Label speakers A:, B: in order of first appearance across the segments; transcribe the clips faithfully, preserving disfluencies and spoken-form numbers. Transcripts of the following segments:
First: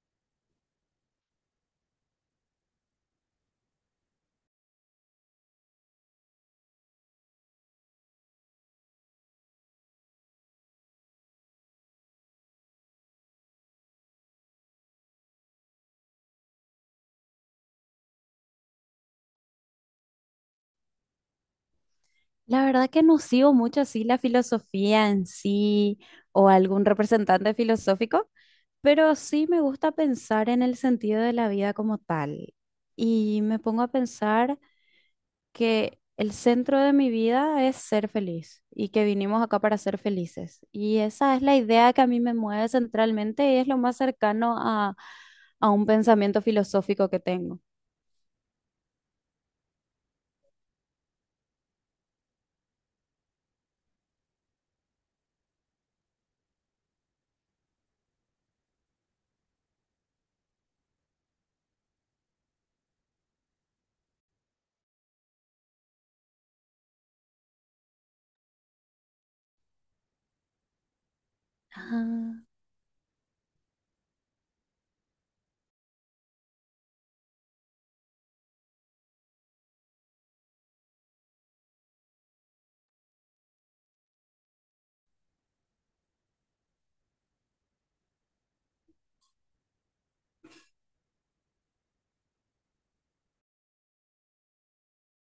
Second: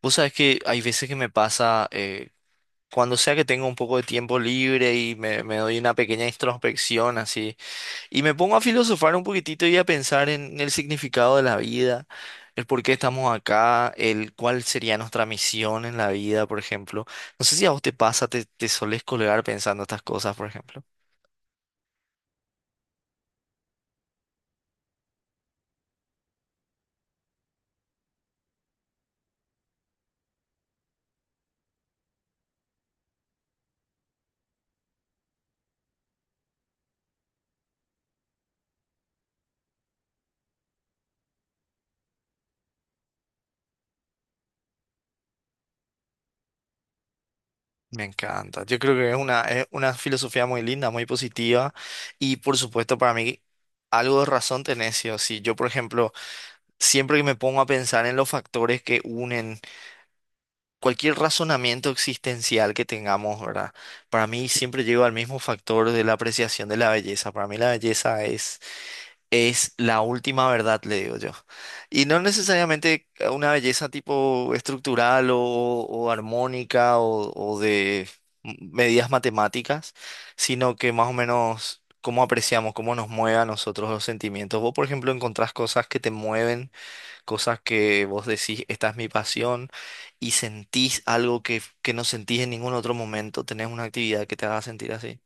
A: Vos sabés que hay veces que me pasa, eh, cuando sea que tengo un poco de tiempo libre y me, me doy una pequeña introspección así, y me pongo a filosofar un poquitito y a pensar en el significado de la vida, el por qué estamos acá, el cuál sería nuestra misión en la vida, por ejemplo. No sé si a vos te pasa, te, te solés colgar pensando estas cosas, por ejemplo.
B: La verdad que no sigo mucho así la filosofía en sí o algún representante filosófico, pero sí me gusta pensar en el sentido de la vida como tal. Y me pongo a pensar que el centro de mi vida es ser feliz y que vinimos acá para ser felices. Y esa es la idea que a mí me mueve centralmente y es lo más cercano a, a un pensamiento filosófico que tengo.
A: Me encanta. Yo creo que es una, es una filosofía muy linda, muy positiva, y por supuesto para mí. Algo de razón tenés, sí o sí. Yo, por ejemplo, Siempre que me pongo a pensar en los factores que unen cualquier razonamiento existencial que tengamos, ¿verdad? Para mí siempre llego al mismo factor de la apreciación de la belleza. Para mí la belleza es, es la última verdad, le digo yo. Y no
B: Ah,
A: necesariamente una belleza tipo estructural o, o armónica o, o de medidas matemáticas, sino que más o menos cómo apreciamos, cómo nos mueve a nosotros los sentimientos. Vos, por ejemplo, encontrás cosas que te mueven cosas que vos decís, esta es mi pasión, y sentís algo que, que no sentís en ningún otro momento, tenés una actividad que te haga sentir así.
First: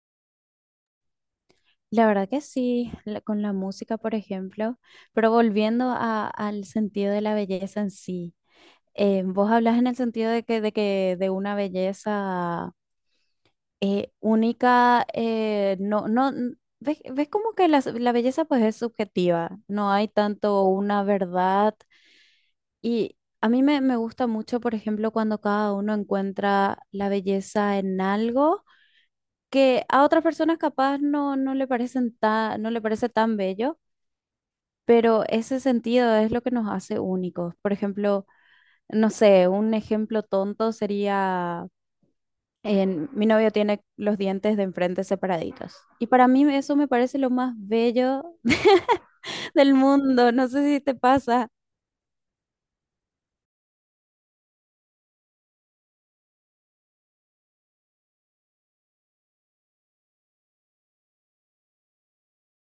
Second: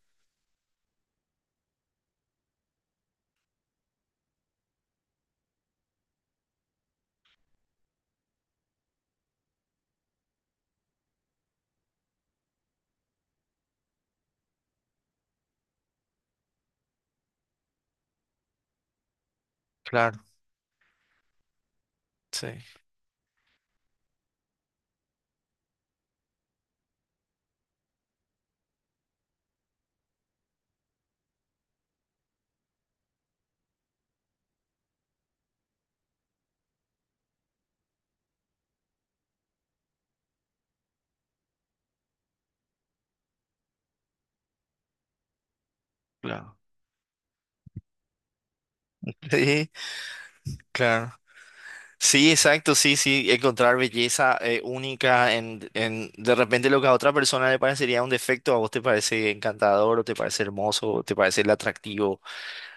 B: la verdad que sí, la- con la música, por ejemplo, pero volviendo a- al sentido de la belleza en sí, eh, vos hablas en el sentido de que de, que, de una belleza eh, única, eh, no, no, n- ves, ves como que la, la belleza pues es subjetiva, no hay
A: Claro,
B: tanto una verdad.
A: sí.
B: Y a mí me, me gusta mucho, por ejemplo, cuando cada uno encuentra la belleza en algo que a otras personas capaz no, no le parecen ta- no le parece tan bello. Pero ese sentido es lo que nos hace únicos. Por ejemplo, no sé, un ejemplo tonto sería, en, mi novio tiene los dientes de enfrente separaditos. Y para mí
A: Claro.
B: eso me parece lo más bello
A: Sí,
B: del mundo. No sé si te
A: claro.
B: pasa.
A: Sí, exacto, sí, sí, encontrar belleza eh, única en, en de repente lo que a otra persona le parecería un defecto, a vos te parece encantador o te parece hermoso o te parece atractivo.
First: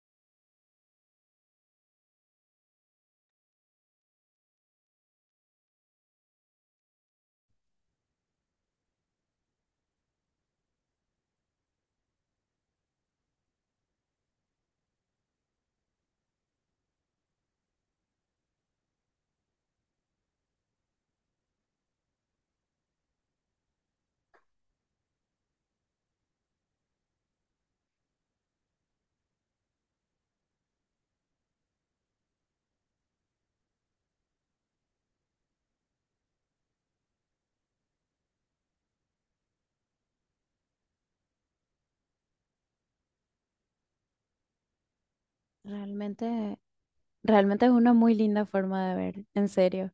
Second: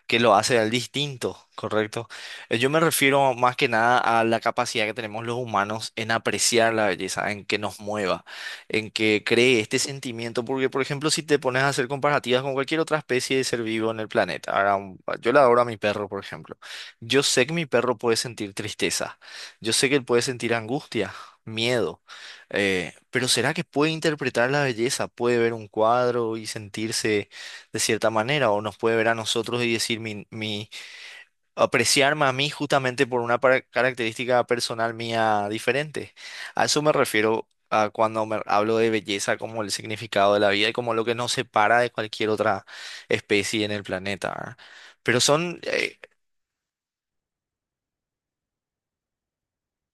A: Que lo hace al distinto, ¿correcto? Eh, Yo me refiero más que nada a la capacidad que tenemos los humanos en apreciar la belleza, en que nos mueva, en que cree este sentimiento, porque por ejemplo, si te pones a hacer comparativas con cualquier otra especie de ser vivo en el planeta, ahora, un- yo le adoro a mi perro, por ejemplo, yo sé que mi perro puede sentir tristeza, yo sé que él puede sentir angustia, miedo, eh, pero ¿será que puede interpretar la belleza? ¿Puede ver un cuadro y sentirse de cierta manera, o nos puede ver a nosotros y decir mi, mi apreciarme a mí justamente por una par- característica personal mía diferente? A eso me refiero a cuando me hablo de belleza como el significado de la vida y como lo que nos separa de cualquier otra especie en el planeta, ¿verdad? Pero son, eh,
B: Realmente Realmente es una muy linda forma de ver, en serio,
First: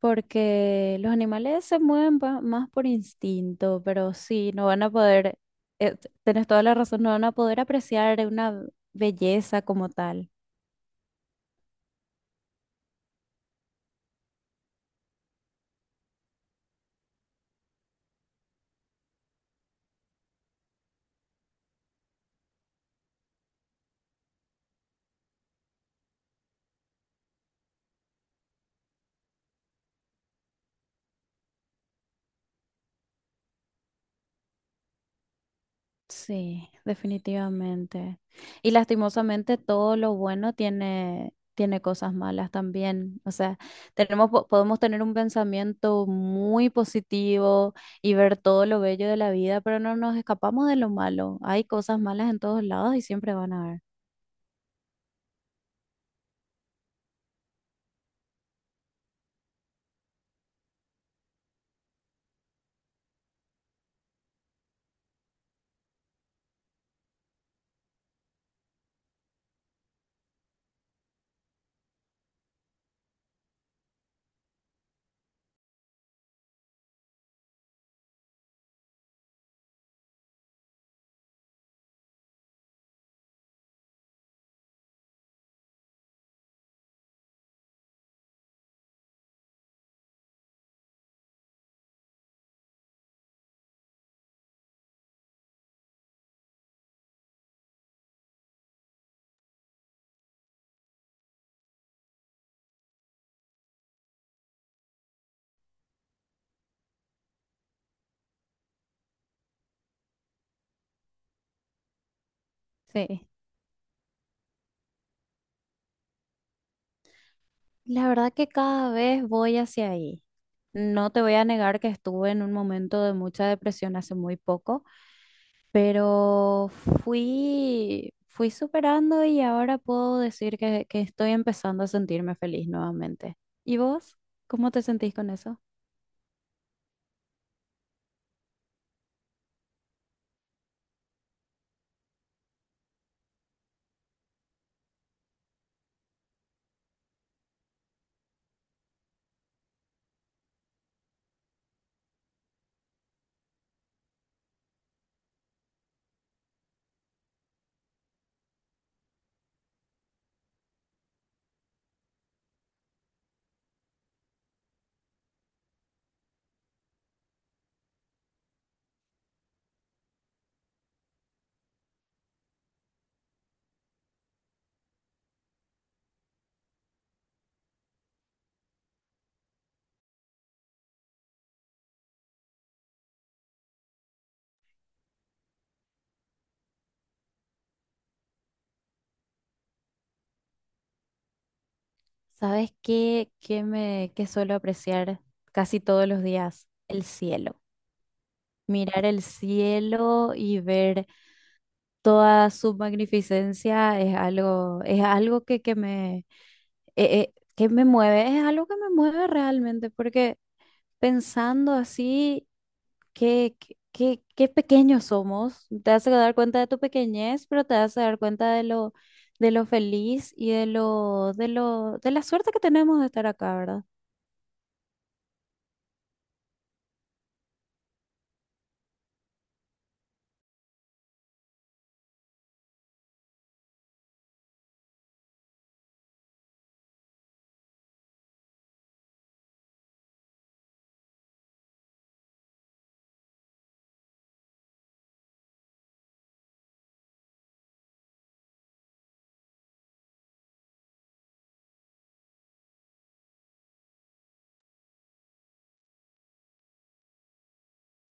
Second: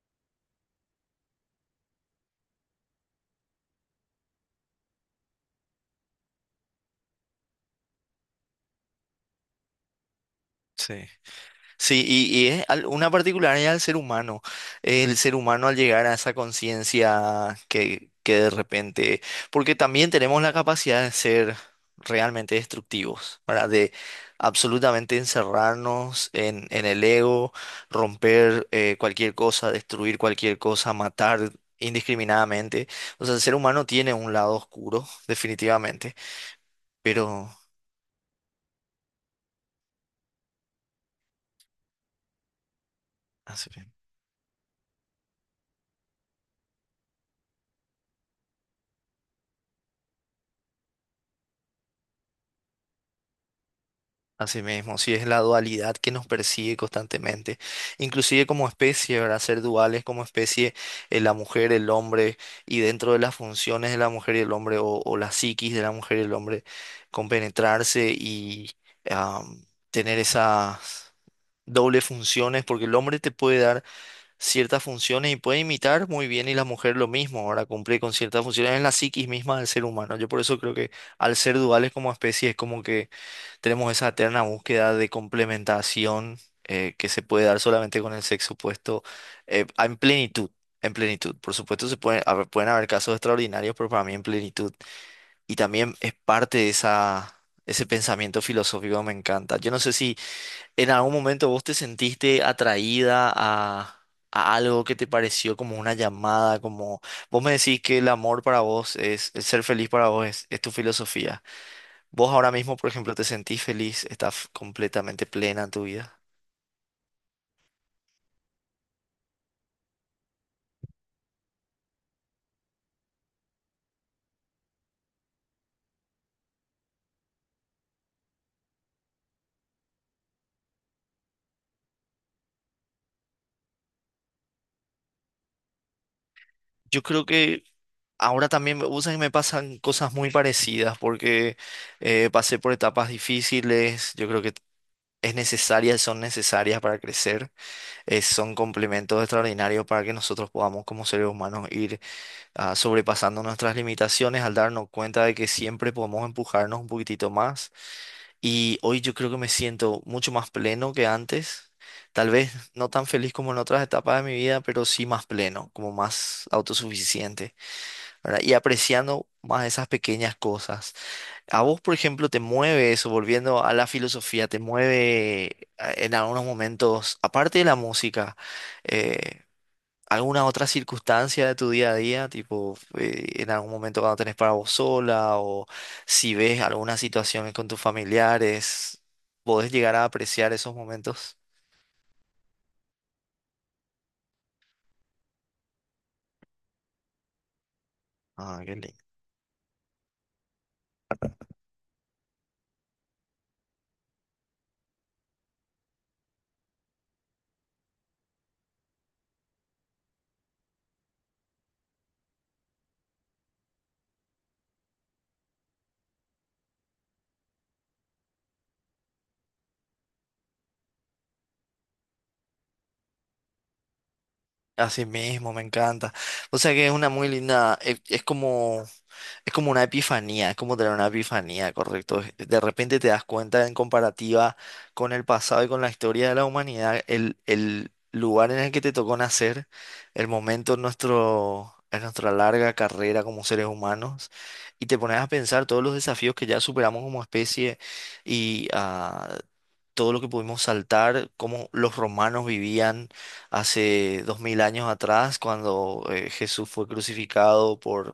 B: porque los animales se mueven pa- más por instinto, pero sí, no van a poder, eh, t- tenés toda la razón, no van a poder apreciar una belleza como tal.
A: sí. Sí, y, y es al- una particularidad del ser humano. El ser humano al llegar a esa conciencia que, que de repente, porque también tenemos la capacidad de ser realmente destructivos, ¿verdad? De absolutamente encerrarnos en, en el ego, romper eh, cualquier cosa, destruir cualquier cosa, matar indiscriminadamente. O sea, el ser humano tiene un lado oscuro, definitivamente,
B: Sí,
A: pero.
B: definitivamente. Y lastimosamente todo lo bueno tiene, tiene cosas malas también. O
A: Ah,
B: sea,
A: sí.
B: tenemos, po- podemos tener un pensamiento muy positivo y ver todo lo bello de la vida, pero no nos escapamos de lo malo. Hay cosas malas en todos lados y siempre van a haber.
A: Así mismo, sí es la dualidad que nos persigue constantemente, inclusive como especie, ¿verdad? Ser duales como especie, eh, la mujer, el hombre, y dentro de las funciones de la mujer y el hombre, o, o la psiquis de la mujer y el hombre, compenetrarse y am, tener esas dobles funciones, porque el hombre te puede dar ciertas funciones y puede imitar muy bien, y la mujer lo mismo, ahora cumple con ciertas funciones en la psiquis misma del ser humano. Yo por eso creo que al ser duales como especie es como que tenemos esa eterna búsqueda de complementación eh, que se puede dar solamente con el sexo opuesto eh, en plenitud. En plenitud. Por supuesto, se pueden haber, pueden haber casos extraordinarios, pero para mí en plenitud. Y también es parte de esa, ese pensamiento filosófico que me encanta. Yo no sé si en algún momento vos te sentiste atraída a, a algo que te pareció como una llamada, como vos me decís que el amor para vos es, el ser feliz para vos es, es tu filosofía. Vos ahora mismo, por ejemplo, te
B: Sí,
A: sentís feliz, estás completamente plena en tu vida.
B: la verdad que cada vez voy hacia ahí. No te voy a negar que estuve en un momento de mucha depresión hace muy poco, pero fui, fui superando y ahora puedo decir que, que estoy empezando a sentirme feliz nuevamente. ¿Y vos? ¿Cómo te sentís con eso?
A: Yo creo que ahora también, me- vos sabés que me pasan cosas muy parecidas porque eh, pasé por etapas difíciles. Yo creo que es necesaria, son necesarias para crecer. eh, son complementos extraordinarios para que nosotros podamos, como seres humanos, ir ah, sobrepasando nuestras limitaciones al darnos cuenta de que siempre podemos empujarnos un poquitito más. Y hoy yo creo que me siento mucho más pleno que antes. Tal vez no tan feliz como en otras etapas de mi vida, pero sí más pleno, como más autosuficiente, ¿verdad? Y apreciando más esas pequeñas cosas. A vos, por ejemplo, te mueve eso, volviendo a la filosofía, te mueve eh, en algunos momentos, aparte de la música, eh, alguna otra circunstancia de tu día a día, tipo eh, en algún momento cuando tenés para vos sola o si ves alguna situación con tus familiares, podés llegar a apreciar esos momentos.
B: ¿Sabes qué, qué me, qué suelo apreciar casi todos los días? El cielo.
A: Ah, qué lindo.
B: Mirar el cielo y ver toda su magnificencia es algo, es algo que, que me, eh, eh, que me mueve, es algo que me mueve realmente, porque pensando así. Qué, qué, qué- qué pequeños somos. Te vas a dar cuenta de tu pequeñez, pero te vas a dar cuenta de lo, de lo feliz y de lo, de lo, de la suerte que tenemos de estar acá, ¿verdad?
A: Así mismo, me encanta. O sea que es una muy linda, e- es, como Es como una epifanía, es como tener una epifanía, correcto. De repente te das cuenta en comparativa con el pasado y con la historia de la humanidad, el, el lugar en el que te tocó nacer, el momento en nuestro, en nuestra larga carrera como seres humanos, y te pones a pensar todos los desafíos que ya superamos como especie y ah, todo lo que pudimos saltar, cómo los romanos vivían hace dos mil años atrás, cuando eh, Jesús fue crucificado por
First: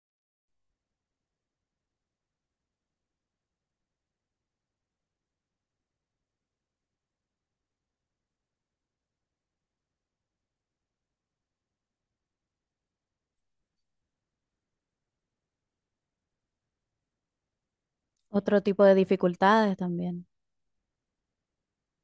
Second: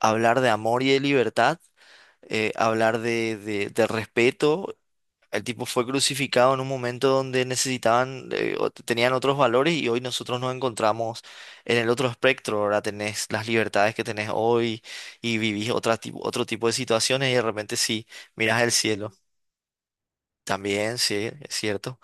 A: hablar de amor y de libertad, eh, hablar de, de- de respeto. El tipo fue crucificado en un momento donde necesitaban, eh, o t- tenían otros valores y hoy nosotros nos encontramos en el otro espectro. Ahora tenés las libertades que tenés hoy y vivís otra, ti- otro tipo de situaciones y de repente sí, mirás
B: Otro
A: el
B: tipo de
A: cielo.
B: dificultades también.
A: También, sí, es cierto.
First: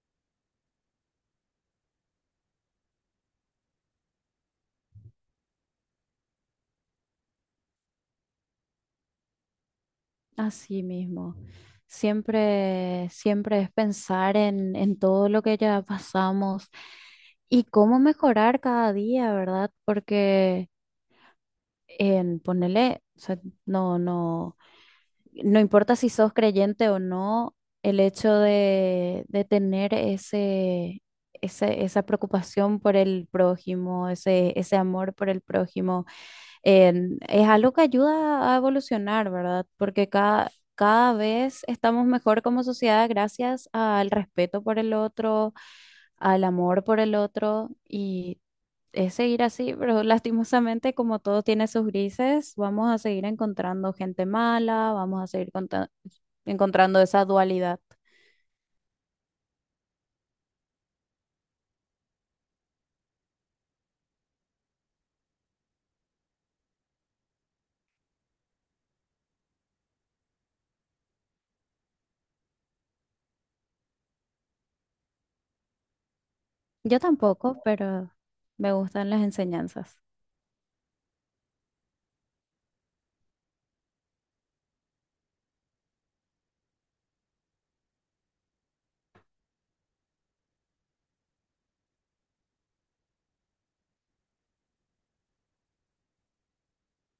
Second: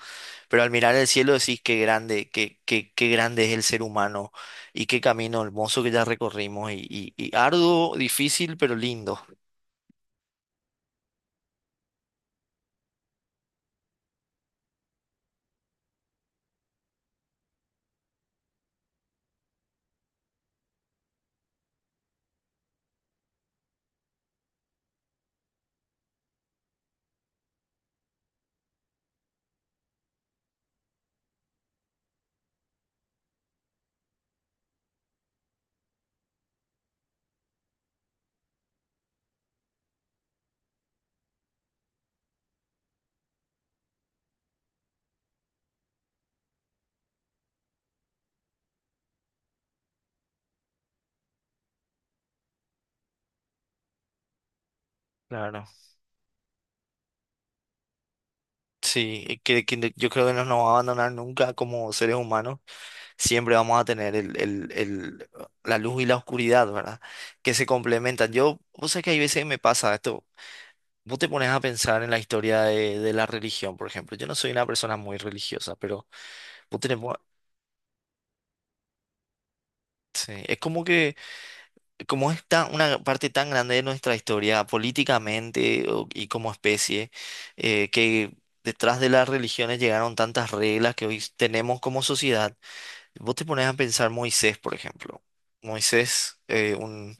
A: Pero al mirar el cielo decís qué grande, qué, qué, qué grande es el ser humano y qué camino hermoso que ya recorrimos y, y y arduo, difícil, pero lindo.
B: Así mismo. Siempre, siempre es pensar en, en todo lo que ya pasamos y cómo mejorar cada día, ¿verdad? Porque en ponerle, no, no, no importa si sos creyente o no, el hecho de, de tener ese, ese- esa preocupación por el prójimo, ese, ese amor por el prójimo, en- es algo que ayuda a evolucionar, ¿verdad? Porque cada, cada vez estamos mejor como sociedad gracias al respeto por el otro, al amor por el otro y es seguir así, pero lastimosamente como todo tiene sus grises, vamos a seguir encontrando gente mala, vamos a seguir
A: Claro,
B: conta- encontrando esa dualidad.
A: sí, y que, que yo creo que no nos va a abandonar nunca como seres humanos, siempre vamos a tener el, el, el, la luz y la oscuridad, ¿verdad? Que se complementan. Yo, vos sabés que hay veces que me pasa esto, vos te pones a pensar en la historia de, de la religión, por ejemplo, yo no soy una persona muy religiosa, pero vos tenés,
B: Yo tampoco, pero me gustan las enseñanzas.
A: sí, es como que como es tan- una parte tan grande de nuestra historia políticamente o- y como especie, eh, que detrás de las religiones llegaron tantas reglas que hoy tenemos como sociedad, vos te pones a pensar Moisés, por ejemplo. Moisés, eh, un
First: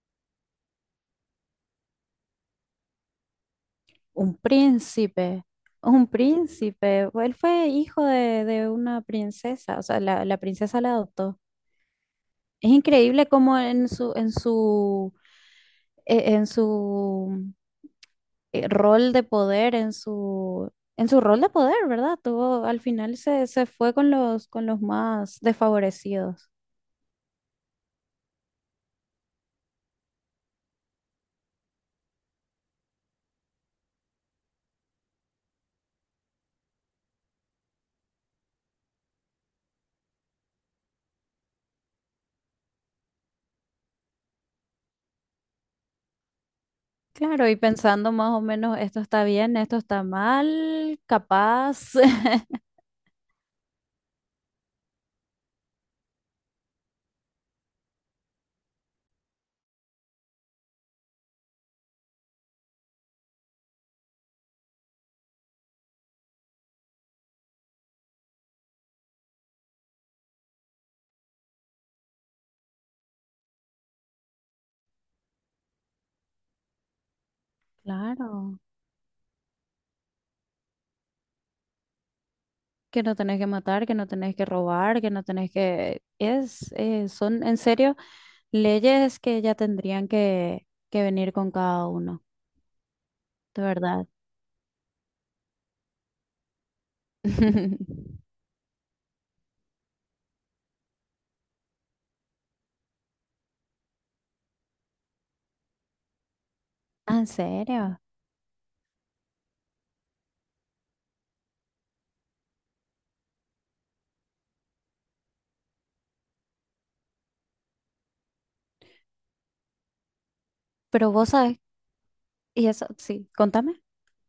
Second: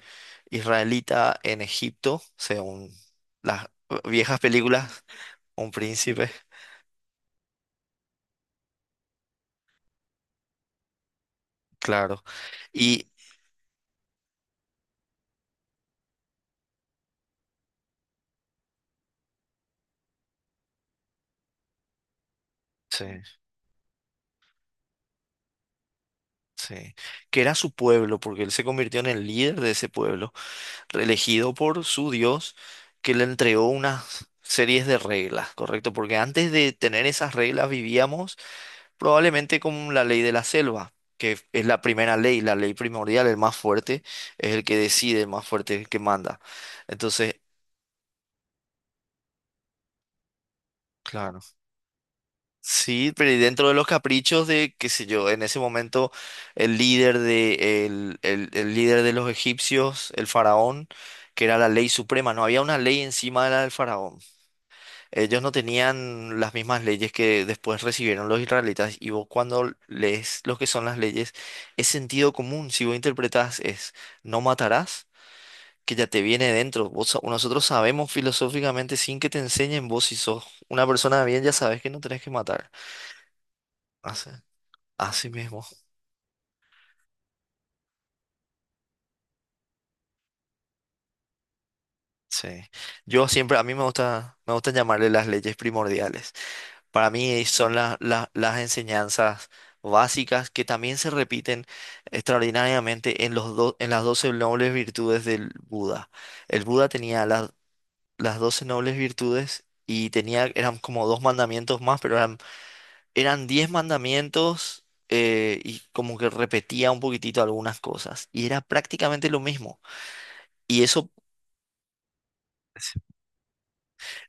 A: israelita en Egipto, según las
B: Un
A: viejas películas,
B: príncipe,
A: un
B: un
A: príncipe,
B: príncipe, él fue hijo de, de una princesa, o sea, la, la princesa la adoptó.
A: claro.
B: Es
A: Y
B: increíble cómo en su, en su, e- en su eh, rol de poder en su, en su rol de poder, ¿verdad? Tuvo, al
A: sí,
B: final se, se fue con los, con los más desfavorecidos.
A: sí, que era su pueblo, porque él se convirtió en el líder de ese pueblo, elegido por su Dios, que le entregó unas series de reglas, ¿correcto? Porque antes de tener esas reglas vivíamos probablemente con la ley de la selva, que es la primera ley, la ley primordial, el más fuerte es el que decide, el más fuerte es el que manda. Entonces,
B: Claro, y pensando más o menos, esto está bien, esto está mal,
A: claro.
B: capaz.
A: Sí, pero y dentro de los caprichos de, qué sé yo, en ese momento el líder de, el, el- el líder de los egipcios, el faraón, que era la ley suprema, no había una ley encima de la del faraón. Ellos no tenían las mismas leyes que después recibieron los israelitas y vos cuando lees lo que son las leyes es sentido común. Si vos interpretás es no matarás, que ya te viene dentro. Vos, sa- nosotros sabemos
B: Claro,
A: filosóficamente sin que te enseñen vos si sos una persona de bien ya sabes que no tenés que matar.
B: que no tenés que matar, que no
A: Así,
B: tenés que robar, que no
A: así
B: tenés
A: mismo.
B: que... Es, eh, son en serio leyes que ya tendrían que, que venir con cada uno,
A: Sí. Yo siempre,
B: de
A: a mí me
B: verdad.
A: gusta, me gusta llamarle las leyes primordiales. Para mí eh, son la- la- las enseñanzas básicas que también se repiten extraordinariamente en los do- en las doce nobles virtudes del Buda. El Buda
B: Ah,
A: tenía
B: ¿en
A: las
B: serio?
A: las doce nobles virtudes y tenía, eran como dos mandamientos más, pero eran, eran diez mandamientos eh, y como que repetía un poquitito algunas cosas. Y era prácticamente lo mismo. Y eso.
B: Pero vos sabés, y eso, sí, contame.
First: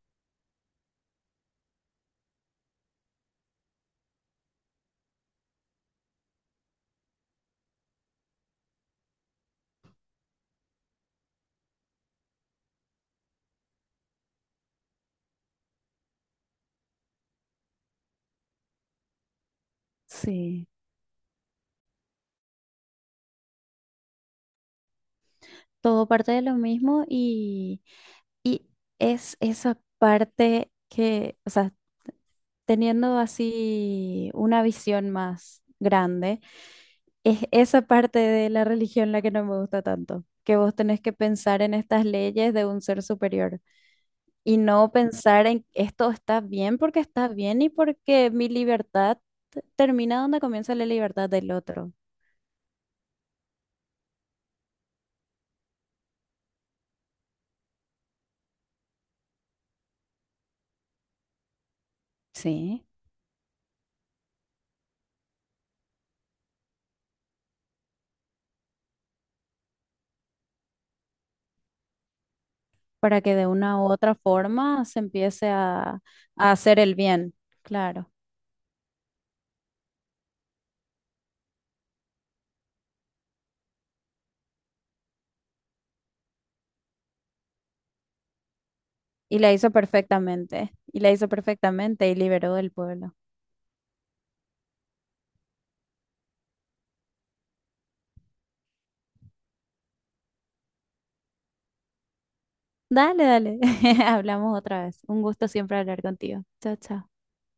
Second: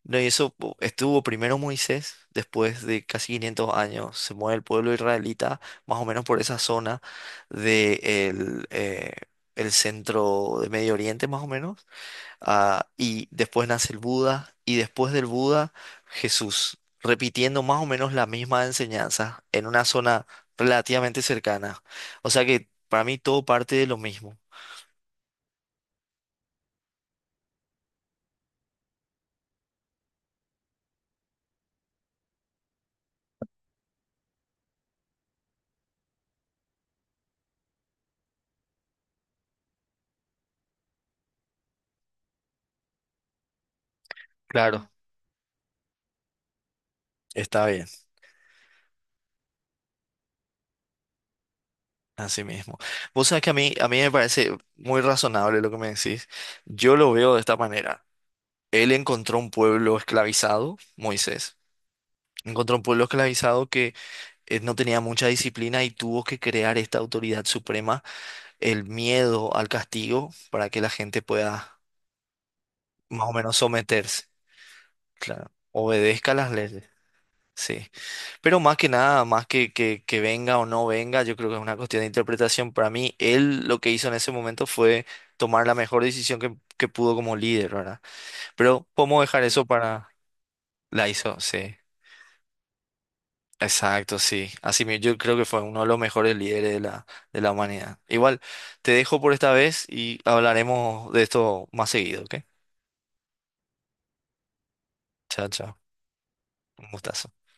A: No, y eso pu- estuvo primero Moisés, después de casi quinientos años, se mueve el pueblo israelita, más o menos por esa zona de el, eh, el centro de Medio Oriente, más o menos, ah, y después nace el Buda, y después del Buda, Jesús, repitiendo más o menos la misma enseñanza en una zona
B: Sí,
A: relativamente cercana. O sea que para mí todo parte de lo mismo.
B: todo parte de lo mismo y, y es esa parte que, o sea, teniendo así una visión más grande, es esa parte de la religión la que no me gusta tanto, que vos tenés que pensar en estas leyes de un ser superior y
A: Claro,
B: no pensar en esto está bien porque está bien
A: está
B: y
A: bien.
B: porque mi libertad termina donde comienza la libertad del otro.
A: Así mismo. Vos sabés que a mí, a mí me parece muy razonable lo que me decís. Yo lo veo de esta manera. Él encontró un pueblo esclavizado, Moisés. Encontró un
B: Sí,
A: pueblo esclavizado que eh, no tenía mucha disciplina y tuvo que crear esta autoridad suprema, el miedo al castigo, para que la gente pueda
B: para
A: más o
B: que de
A: menos
B: una u otra
A: someterse.
B: forma se empiece
A: Claro.
B: a,
A: Obedezca las
B: a hacer
A: leyes.
B: el bien,
A: Sí.
B: claro.
A: Pero más que nada, más que, que, que venga o no venga, yo creo que es una cuestión de interpretación. Para mí, él lo que hizo en ese momento fue tomar la mejor decisión que, que pudo como líder, ¿verdad? Pero podemos
B: Y
A: dejar
B: la
A: eso
B: hizo
A: para.
B: perfectamente, y
A: La
B: la hizo
A: hizo, sí.
B: perfectamente y liberó el pueblo.
A: Exacto, sí. Así mismo, yo creo que fue uno de los mejores líderes de la, de la humanidad. Igual, te dejo por esta vez y hablaremos de esto más seguido, ¿ok?
B: Dale, dale, hablamos otra vez. Un
A: Chao,
B: gusto
A: chao.
B: siempre hablar contigo. Chao,
A: Un
B: chao.
A: gustazo.